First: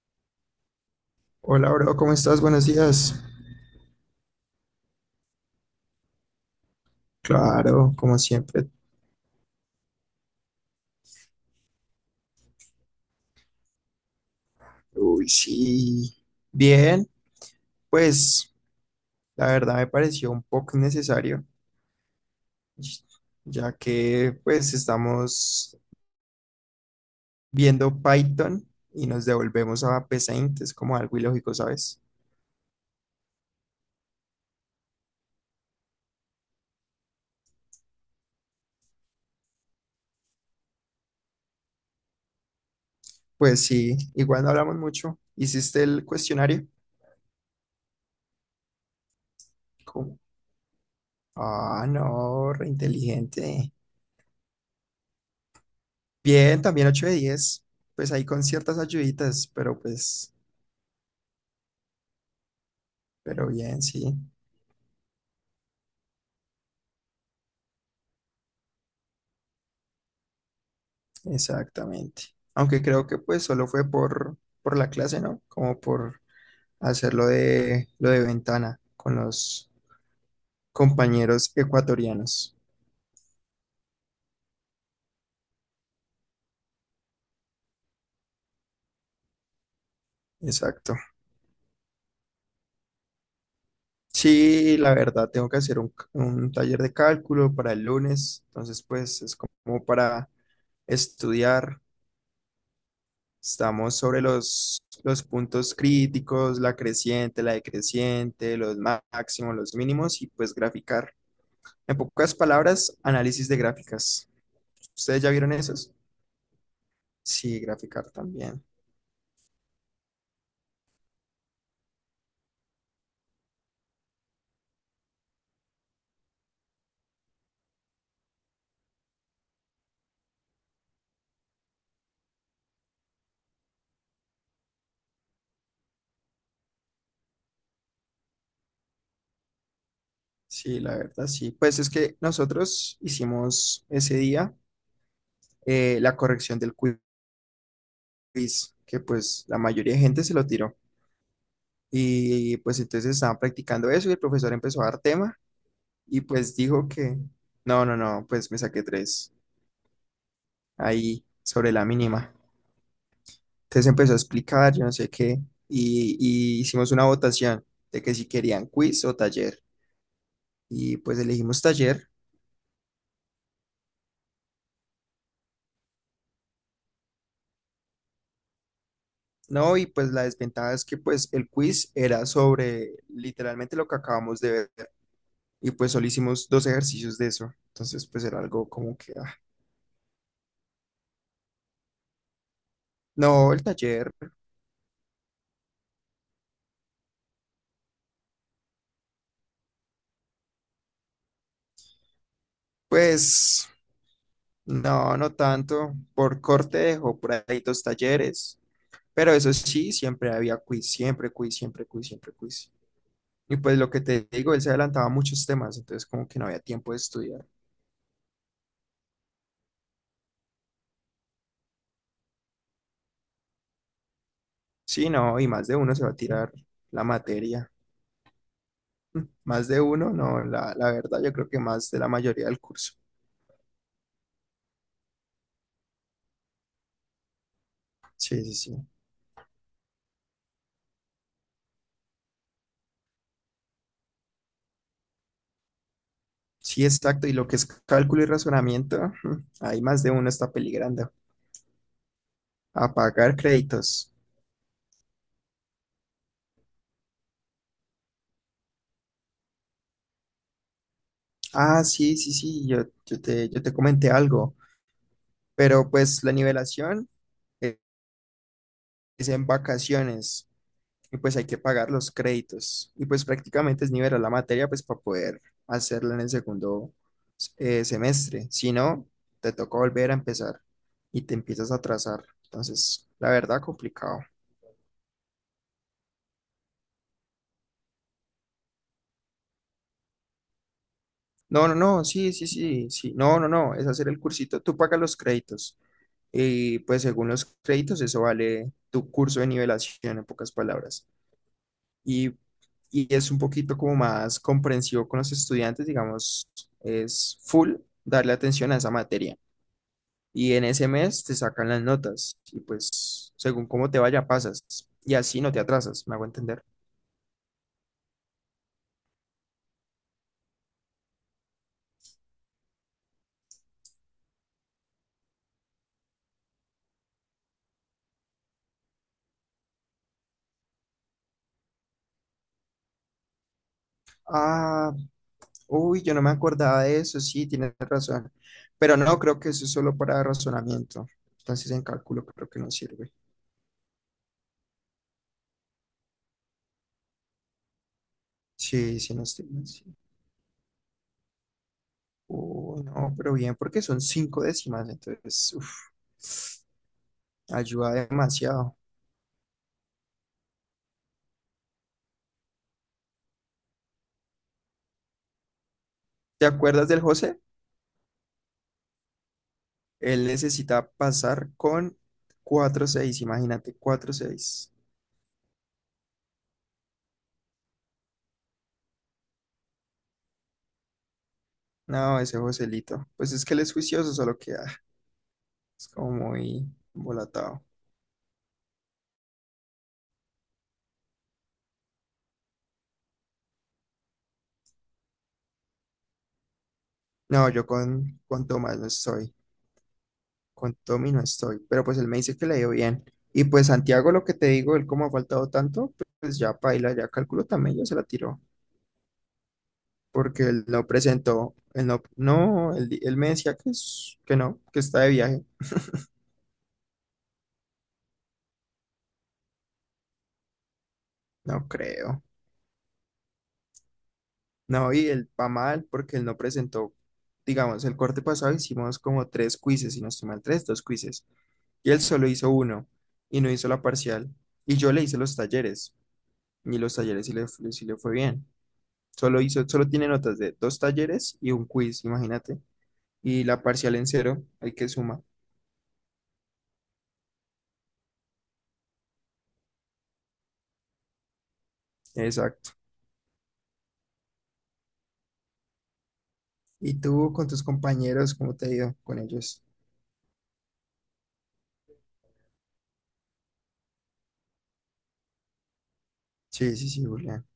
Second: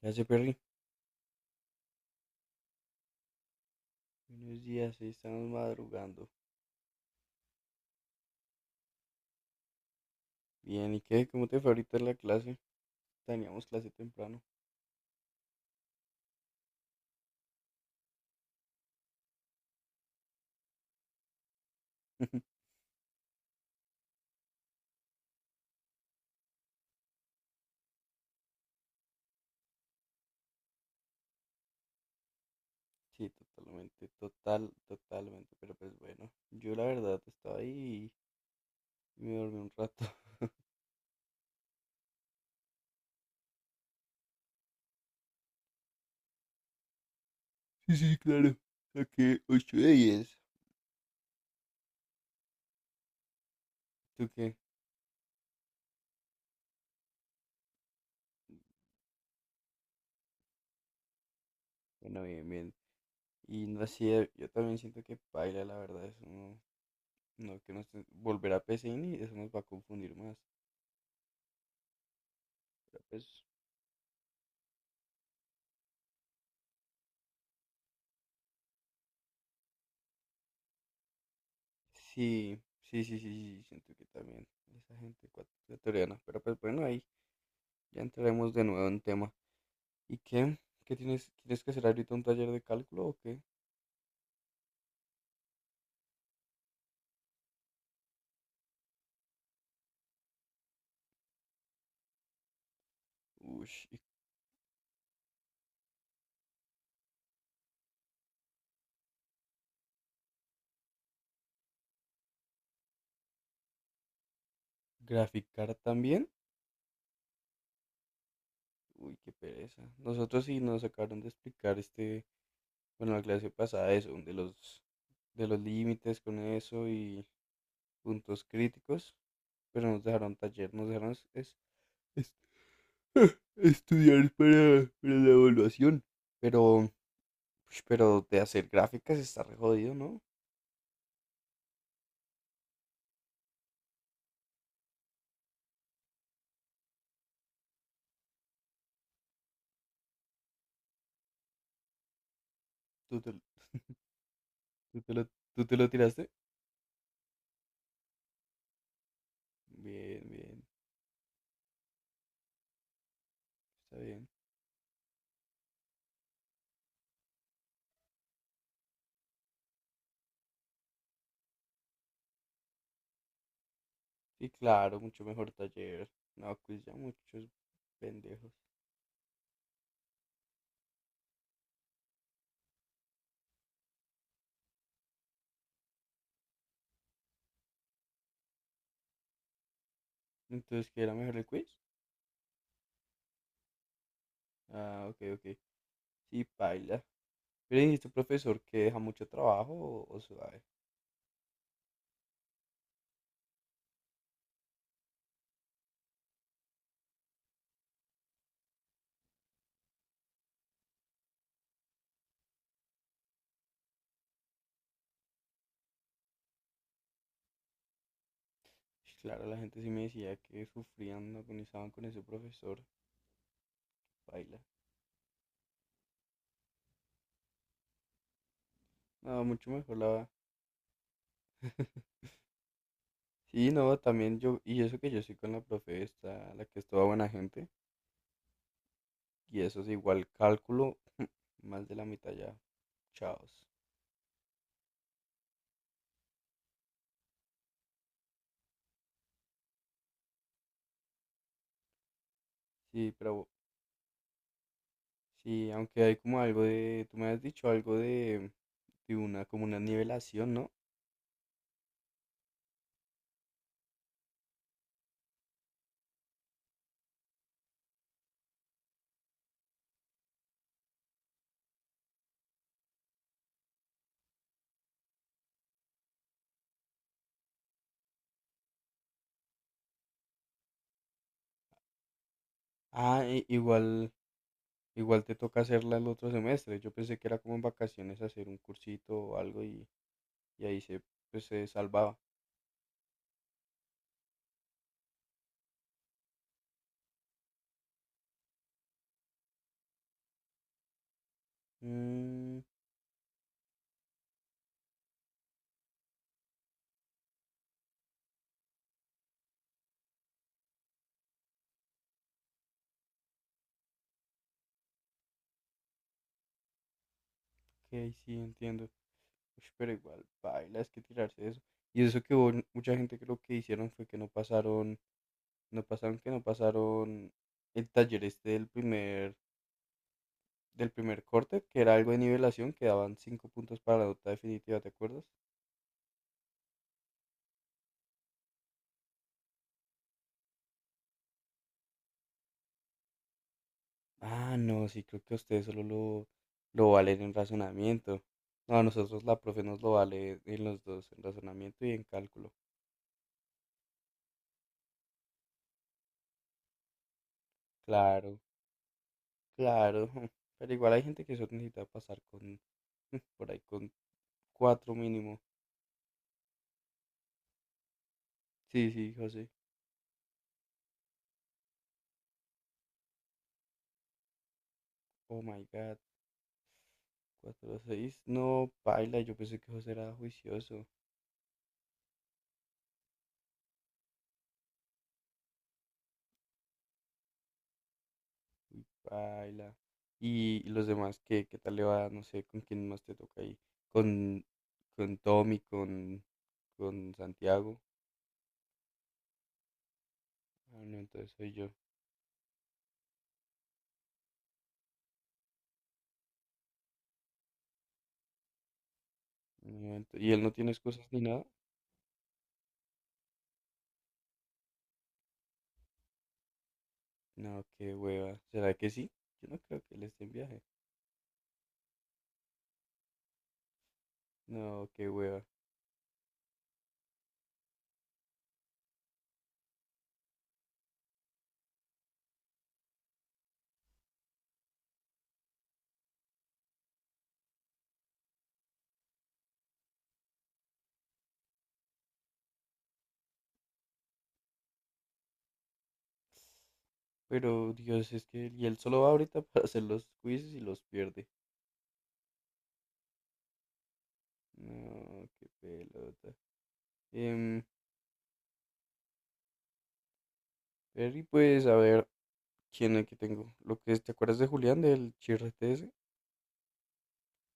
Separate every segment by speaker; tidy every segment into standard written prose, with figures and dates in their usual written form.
Speaker 1: ¿Qué hace Perry?
Speaker 2: Hola, bro, ¿cómo estás? Buenos días.
Speaker 1: Buenos días, ahí estamos madrugando.
Speaker 2: Claro, como siempre.
Speaker 1: Bien, ¿y qué? ¿Cómo te fue ahorita en la clase? Teníamos clase temprano.
Speaker 2: Uy, sí. Bien, pues la verdad me pareció un poco innecesario, ya que pues estamos viendo Python y nos devolvemos a PSeInt, es como algo ilógico, ¿sabes?
Speaker 1: Sí, totalmente, total, totalmente, pero pues bueno, yo la verdad estaba ahí y me dormí un rato.
Speaker 2: Pues sí, igual no hablamos mucho. ¿Hiciste el cuestionario?
Speaker 1: Sí, sí, claro. Saqué 8 de
Speaker 2: ¿Cómo?
Speaker 1: 10.
Speaker 2: Ah, no, reinteligente.
Speaker 1: ¿Tú qué?
Speaker 2: Bien, también 8 de 10. Pues ahí con ciertas ayuditas, pero pues,
Speaker 1: Bueno, bien, bien.
Speaker 2: pero
Speaker 1: Y
Speaker 2: bien,
Speaker 1: no
Speaker 2: sí.
Speaker 1: sé, yo también siento que paila, la verdad, eso no, no que nos volver a PCIN y eso nos va a confundir más.
Speaker 2: Exactamente. Aunque
Speaker 1: Pero
Speaker 2: creo que pues
Speaker 1: pues
Speaker 2: solo fue por la clase, ¿no? Como por hacer lo de ventana con los compañeros ecuatorianos.
Speaker 1: sí, sí, sí, sí, sí, siento que también esa gente ecuatoriana. Pero pues bueno, ahí ya entraremos de nuevo en tema. ¿Y qué?
Speaker 2: Exacto.
Speaker 1: ¿Qué tienes? ¿Tienes que hacer ahorita un taller de cálculo o qué?
Speaker 2: Sí, la verdad, tengo que hacer un taller de cálculo para el lunes. Entonces, pues es como para estudiar.
Speaker 1: Uy,
Speaker 2: Estamos sobre los puntos críticos, la creciente, la decreciente, los máximos, los mínimos y pues graficar. En pocas palabras, análisis de gráficas. ¿Ustedes ya vieron
Speaker 1: ¿graficar
Speaker 2: esos?
Speaker 1: también?
Speaker 2: Sí, graficar también.
Speaker 1: Uy, qué pereza. Nosotros sí nos acabaron de explicar este, bueno, la clase pasada eso, de los límites con eso y puntos críticos, pero nos dejaron taller, nos dejaron es- estudiar para la evaluación. Pero ush, pero de hacer gráficas está re jodido, ¿no?
Speaker 2: Sí, la verdad, sí. Pues es que nosotros hicimos ese día la corrección del quiz, que pues la mayoría de gente se lo tiró. Y pues entonces
Speaker 1: ¿Tú te,
Speaker 2: estaban practicando eso y el profesor empezó a dar
Speaker 1: tú te lo,
Speaker 2: tema
Speaker 1: tú te lo
Speaker 2: y
Speaker 1: tiraste?
Speaker 2: pues dijo que, no, no, no, pues me saqué tres
Speaker 1: Bien, bien,
Speaker 2: ahí sobre la mínima. Entonces
Speaker 1: está
Speaker 2: empezó a
Speaker 1: bien.
Speaker 2: explicar, yo no sé qué, y hicimos una votación de que si querían quiz o taller. Y pues elegimos taller.
Speaker 1: Y claro, mucho mejor taller. No, quiz ya muchos pendejos.
Speaker 2: No, y pues la desventaja es que pues el quiz era sobre literalmente lo que acabamos de ver y pues solo hicimos dos ejercicios de eso. Entonces pues era algo como que, ah,
Speaker 1: Entonces, ¿qué era mejor el quiz?
Speaker 2: no, el taller,
Speaker 1: Ah, ok, ok. Sí, paila. Pero dijiste, profesor, que deja mucho trabajo o suave.
Speaker 2: pues no, no tanto. Por corte dejó por ahí dos talleres, pero eso sí, siempre había quiz, siempre quiz, siempre quiz, siempre quiz. Y pues lo que te digo, él se adelantaba a muchos temas, entonces como que no había tiempo de estudiar.
Speaker 1: Y claro, la gente sí me decía que sufrían, agonizaban con ese profesor. Paila.
Speaker 2: Sí, no, y más de uno se va a tirar la materia.
Speaker 1: No,
Speaker 2: Más
Speaker 1: mucho
Speaker 2: de
Speaker 1: mejor
Speaker 2: uno,
Speaker 1: la...
Speaker 2: no, la verdad, yo creo que más de la mayoría del curso.
Speaker 1: Sí, no, también yo, y eso que yo soy con la profe esta, la que es toda buena gente.
Speaker 2: Sí, sí, sí.
Speaker 1: Y eso es igual cálculo, más de la mitad ya. Chaos.
Speaker 2: Sí, exacto. Y lo que es cálculo y razonamiento, ahí más de uno está peligrando. A
Speaker 1: Sí,
Speaker 2: pagar
Speaker 1: pero
Speaker 2: créditos.
Speaker 1: sí, aunque hay como algo de, tú me has dicho algo de una, como una nivelación, ¿no?
Speaker 2: Ah, sí, sí, sí, yo te comenté algo, pero pues la nivelación e- es en vacaciones. Y pues hay que pagar los créditos. Y pues prácticamente es nivelar la materia pues para poder hacerla en el segundo semestre. Si no, te toca volver a empezar y te empiezas a atrasar. Entonces,
Speaker 1: Ah,
Speaker 2: la
Speaker 1: i-
Speaker 2: verdad,
Speaker 1: igual,
Speaker 2: complicado.
Speaker 1: igual te toca hacerla el otro semestre. Yo pensé que era como en vacaciones hacer un cursito o algo y ahí se, pues, se
Speaker 2: No, no, no,
Speaker 1: salvaba.
Speaker 2: sí, sí, sí, sí. No, no, no, es hacer el cursito. Tú pagas los créditos. Y pues según los créditos, eso vale tu curso de nivelación, en pocas palabras. y,
Speaker 1: Mm,
Speaker 2: y es un poquito como más comprensivo con los estudiantes, digamos, es full darle atención a esa materia. Y en ese mes te sacan las notas y pues según cómo te vaya pasas y así no te atrasas, me hago entender.
Speaker 1: ok, sí, entiendo. Ush, pero igual, baila, es que tirarse eso. Y eso que hubo mucha gente creo que hicieron fue que no pasaron el taller este del primer corte, que era algo de nivelación, que daban cinco puntos para la nota definitiva, ¿te
Speaker 2: Ah,
Speaker 1: acuerdas?
Speaker 2: uy, yo no me acordaba de eso, sí, tienes razón, pero no creo que eso es solo para razonamiento, entonces en cálculo creo que no sirve.
Speaker 1: Ah, no, sí, creo que ustedes solo lo valen en razonamiento. No, a
Speaker 2: Sí, sí,
Speaker 1: nosotros
Speaker 2: no
Speaker 1: la
Speaker 2: estoy
Speaker 1: profe
Speaker 2: mal,
Speaker 1: nos
Speaker 2: sí.
Speaker 1: lo vale en los dos, en razonamiento y en cálculo.
Speaker 2: Uy, no, pero bien, porque son cinco décimas, entonces, uff. Ayuda
Speaker 1: Claro,
Speaker 2: demasiado.
Speaker 1: claro. Pero igual hay gente que solo necesita pasar con, por ahí, con cuatro mínimo.
Speaker 2: ¿Te acuerdas del José?
Speaker 1: Sí, sí, José.
Speaker 2: Él necesita pasar con 4.6, imagínate, 4.6.
Speaker 1: Oh my God, cuatro a seis. No, paila, yo pensé que José era juicioso.
Speaker 2: No, ese Joselito. Pues es que él es juicioso, solo que es como muy volatado.
Speaker 1: Uy, baila. Y los demás, ¿qué, qué tal le va? No sé, ¿con quién más te toca ahí? Con, con Tommy, con
Speaker 2: No, yo
Speaker 1: Santiago.
Speaker 2: con Tomás no estoy, con
Speaker 1: Ah, no,
Speaker 2: Tommy no
Speaker 1: entonces soy
Speaker 2: estoy,
Speaker 1: yo.
Speaker 2: pero pues él me dice que le dio bien. Y pues Santiago, lo que te digo, él como ha faltado tanto, pues ya paila, ya calculo también, ya se la tiró,
Speaker 1: No, ento- ¿Y él
Speaker 2: porque
Speaker 1: no
Speaker 2: él
Speaker 1: tiene
Speaker 2: no
Speaker 1: excusas ni nada?
Speaker 2: presentó, él no, no, él me decía que, que no, que está de viaje.
Speaker 1: No, qué hueva. ¿Será que sí? Yo no creo que él esté en viaje.
Speaker 2: No creo.
Speaker 1: No,
Speaker 2: No,
Speaker 1: qué
Speaker 2: y él
Speaker 1: hueva.
Speaker 2: va mal porque él no presentó, digamos, el corte pasado hicimos como tres quizzes, si no estoy mal, tres, dos quizzes. Y él solo hizo uno y no hizo la parcial. Y yo le hice los talleres y los talleres sí le fue bien. Solo hizo, solo tiene notas de dos talleres y un quiz, imagínate. Y la parcial en cero, hay que suma.
Speaker 1: Pero Dios, es que él, y él solo va ahorita para hacer los quizzes y los pierde.
Speaker 2: Exacto.
Speaker 1: No, qué pelota.
Speaker 2: ¿Y tú con
Speaker 1: Em,
Speaker 2: tus compañeros, cómo te ha ido con ellos?
Speaker 1: Perry, pues a ver, ¿quién es que tengo? Lo que es, ¿te acuerdas de Julián, del chirrete ese?
Speaker 2: Sí, sí, sí, Julián.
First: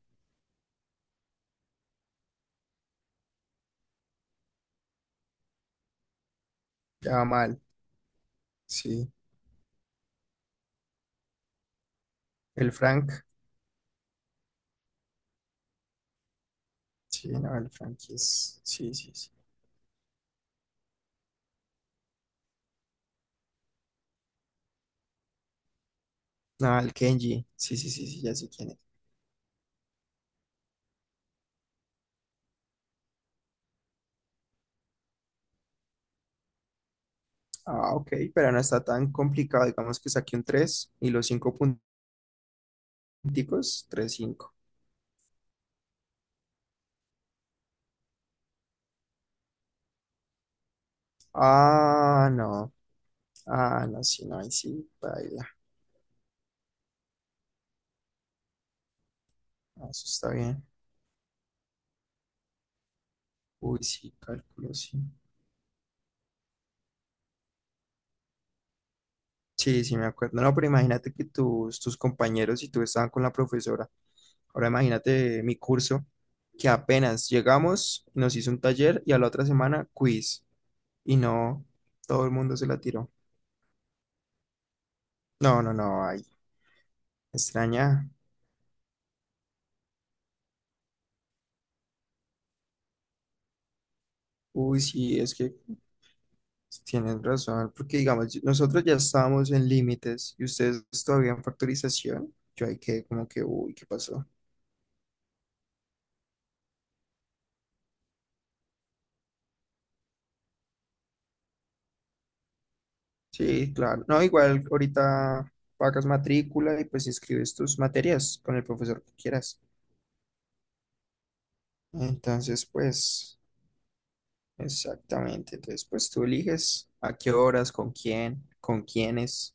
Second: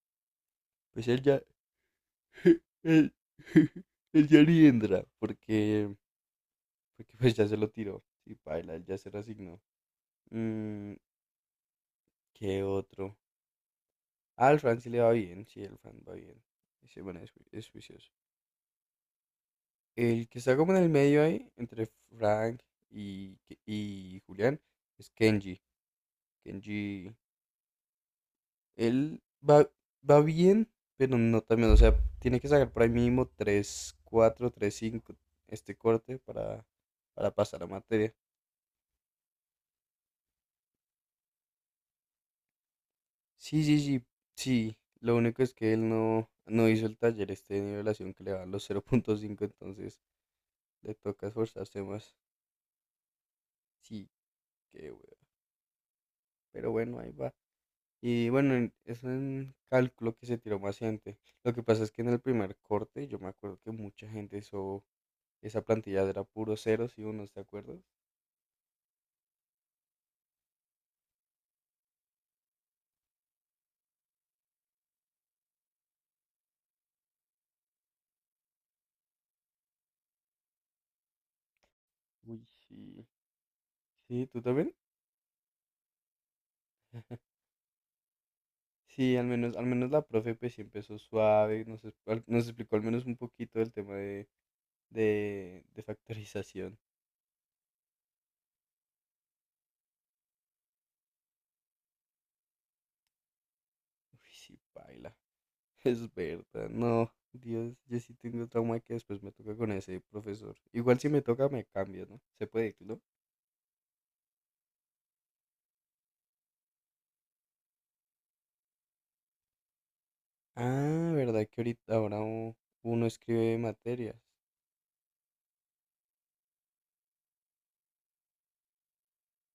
Speaker 1: Pues él ya, el, el ya ni entra, porque, porque
Speaker 2: Ya va
Speaker 1: pues ya se
Speaker 2: mal,
Speaker 1: lo tiró. Y baila, él ya se
Speaker 2: sí.
Speaker 1: resignó. Mm, ¿qué
Speaker 2: El Frank,
Speaker 1: otro? Ah, al Fran sí le va bien, sí, el Fran va bien. Ese, bueno,
Speaker 2: sí,
Speaker 1: es, ju-
Speaker 2: no,
Speaker 1: es
Speaker 2: el Frank
Speaker 1: juicioso.
Speaker 2: es, sí, sí, sí.
Speaker 1: El que está como en el medio ahí, entre Frank y, Ke- y Julián, es Kenji.
Speaker 2: Ah, el
Speaker 1: Kenji,
Speaker 2: Kenji. Sí, sí, sí, sí, ya sé quién es.
Speaker 1: él va, va bien, pero no también, o sea, tiene que sacar por ahí mínimo 3 4 3 5 este corte para pasar a
Speaker 2: Ah, ok,
Speaker 1: materia.
Speaker 2: pero no está tan complicado. Digamos que saqué un tres y los cinco
Speaker 1: Sí, sí,
Speaker 2: punticos,
Speaker 1: sí,
Speaker 2: 3.5.
Speaker 1: sí. Lo único es que él no hizo el taller este de nivelación que le da los cero punto cinco entonces le toca esforzarse más.
Speaker 2: Ah, no. Ah, no,
Speaker 1: Sí,
Speaker 2: sí, no, ahí sí,
Speaker 1: qué hueva.
Speaker 2: baila.
Speaker 1: Pero bueno, ahí va. Y bueno, en- es un
Speaker 2: Ah, eso
Speaker 1: cálculo que
Speaker 2: está
Speaker 1: se tiró
Speaker 2: bien.
Speaker 1: más gente. Lo que pasa es que en el primer corte yo me acuerdo que
Speaker 2: Uy,
Speaker 1: mucha
Speaker 2: sí,
Speaker 1: gente
Speaker 2: cálculo,
Speaker 1: hizo
Speaker 2: sí.
Speaker 1: esa plantilla era puro ceros y unos, ¿te acuerdas?
Speaker 2: Sí, sí, me acuerdo. No, pero imagínate que tus compañeros y tú estaban con la profesora. Ahora imagínate mi curso, que apenas llegamos, nos hizo un taller y a la otra semana quiz. Y no, todo el
Speaker 1: Uy,
Speaker 2: mundo se la
Speaker 1: sí.
Speaker 2: tiró.
Speaker 1: Sí, ¿tú también?
Speaker 2: No, no, no, ahí extraña.
Speaker 1: Sí, al menos la profe pues sí empezó suave, nos, es- al- nos explicó al menos un poquito del tema de
Speaker 2: Uy, sí, es que
Speaker 1: de factorización.
Speaker 2: tienen razón, porque digamos, nosotros ya estábamos en límites y ustedes todavía en factorización. Yo ahí que, como que, uy, ¿qué pasó?
Speaker 1: Uy, sí, paila. Es verdad. No, Dios, yo sí tengo trauma que después me toca con ese profesor. Igual si me toca, me cambio, ¿no? Se puede, ¿no?
Speaker 2: Sí, claro. No, igual ahorita pagas matrícula y pues inscribes tus materias con el profesor que quieras.
Speaker 1: Ah, ¿verdad que ahorita ahora u-
Speaker 2: Entonces,
Speaker 1: uno
Speaker 2: pues,
Speaker 1: escribe materias?
Speaker 2: exactamente. Entonces, pues tú eliges a qué horas, con quién, con quiénes.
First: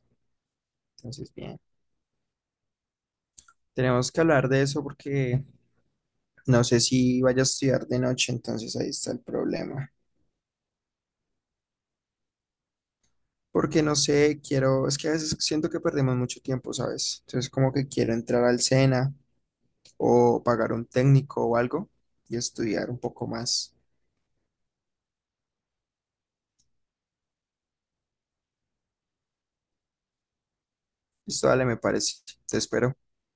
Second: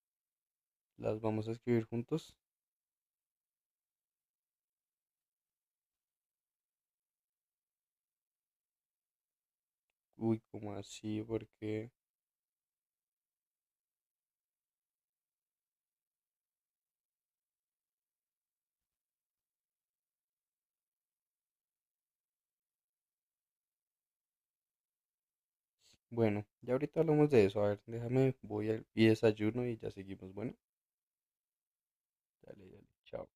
Speaker 1: ¿Las
Speaker 2: Entonces,
Speaker 1: vamos a
Speaker 2: bien.
Speaker 1: escribir juntos?
Speaker 2: Tenemos que hablar de eso porque no sé si vaya a estudiar de noche, entonces ahí está el problema.
Speaker 1: Uy, ¿cómo así? Porque,
Speaker 2: Porque no sé, quiero, es que a veces siento que perdemos mucho tiempo, ¿sabes? Entonces como que quiero entrar al SENA o pagar un técnico o algo y estudiar un poco más.
Speaker 1: bueno, ya ahorita hablamos de eso. A ver, déjame, voy al- y desayuno y ya seguimos. Bueno,
Speaker 2: Esto dale, me parece. Te
Speaker 1: dale, dale,
Speaker 2: espero.
Speaker 1: chao.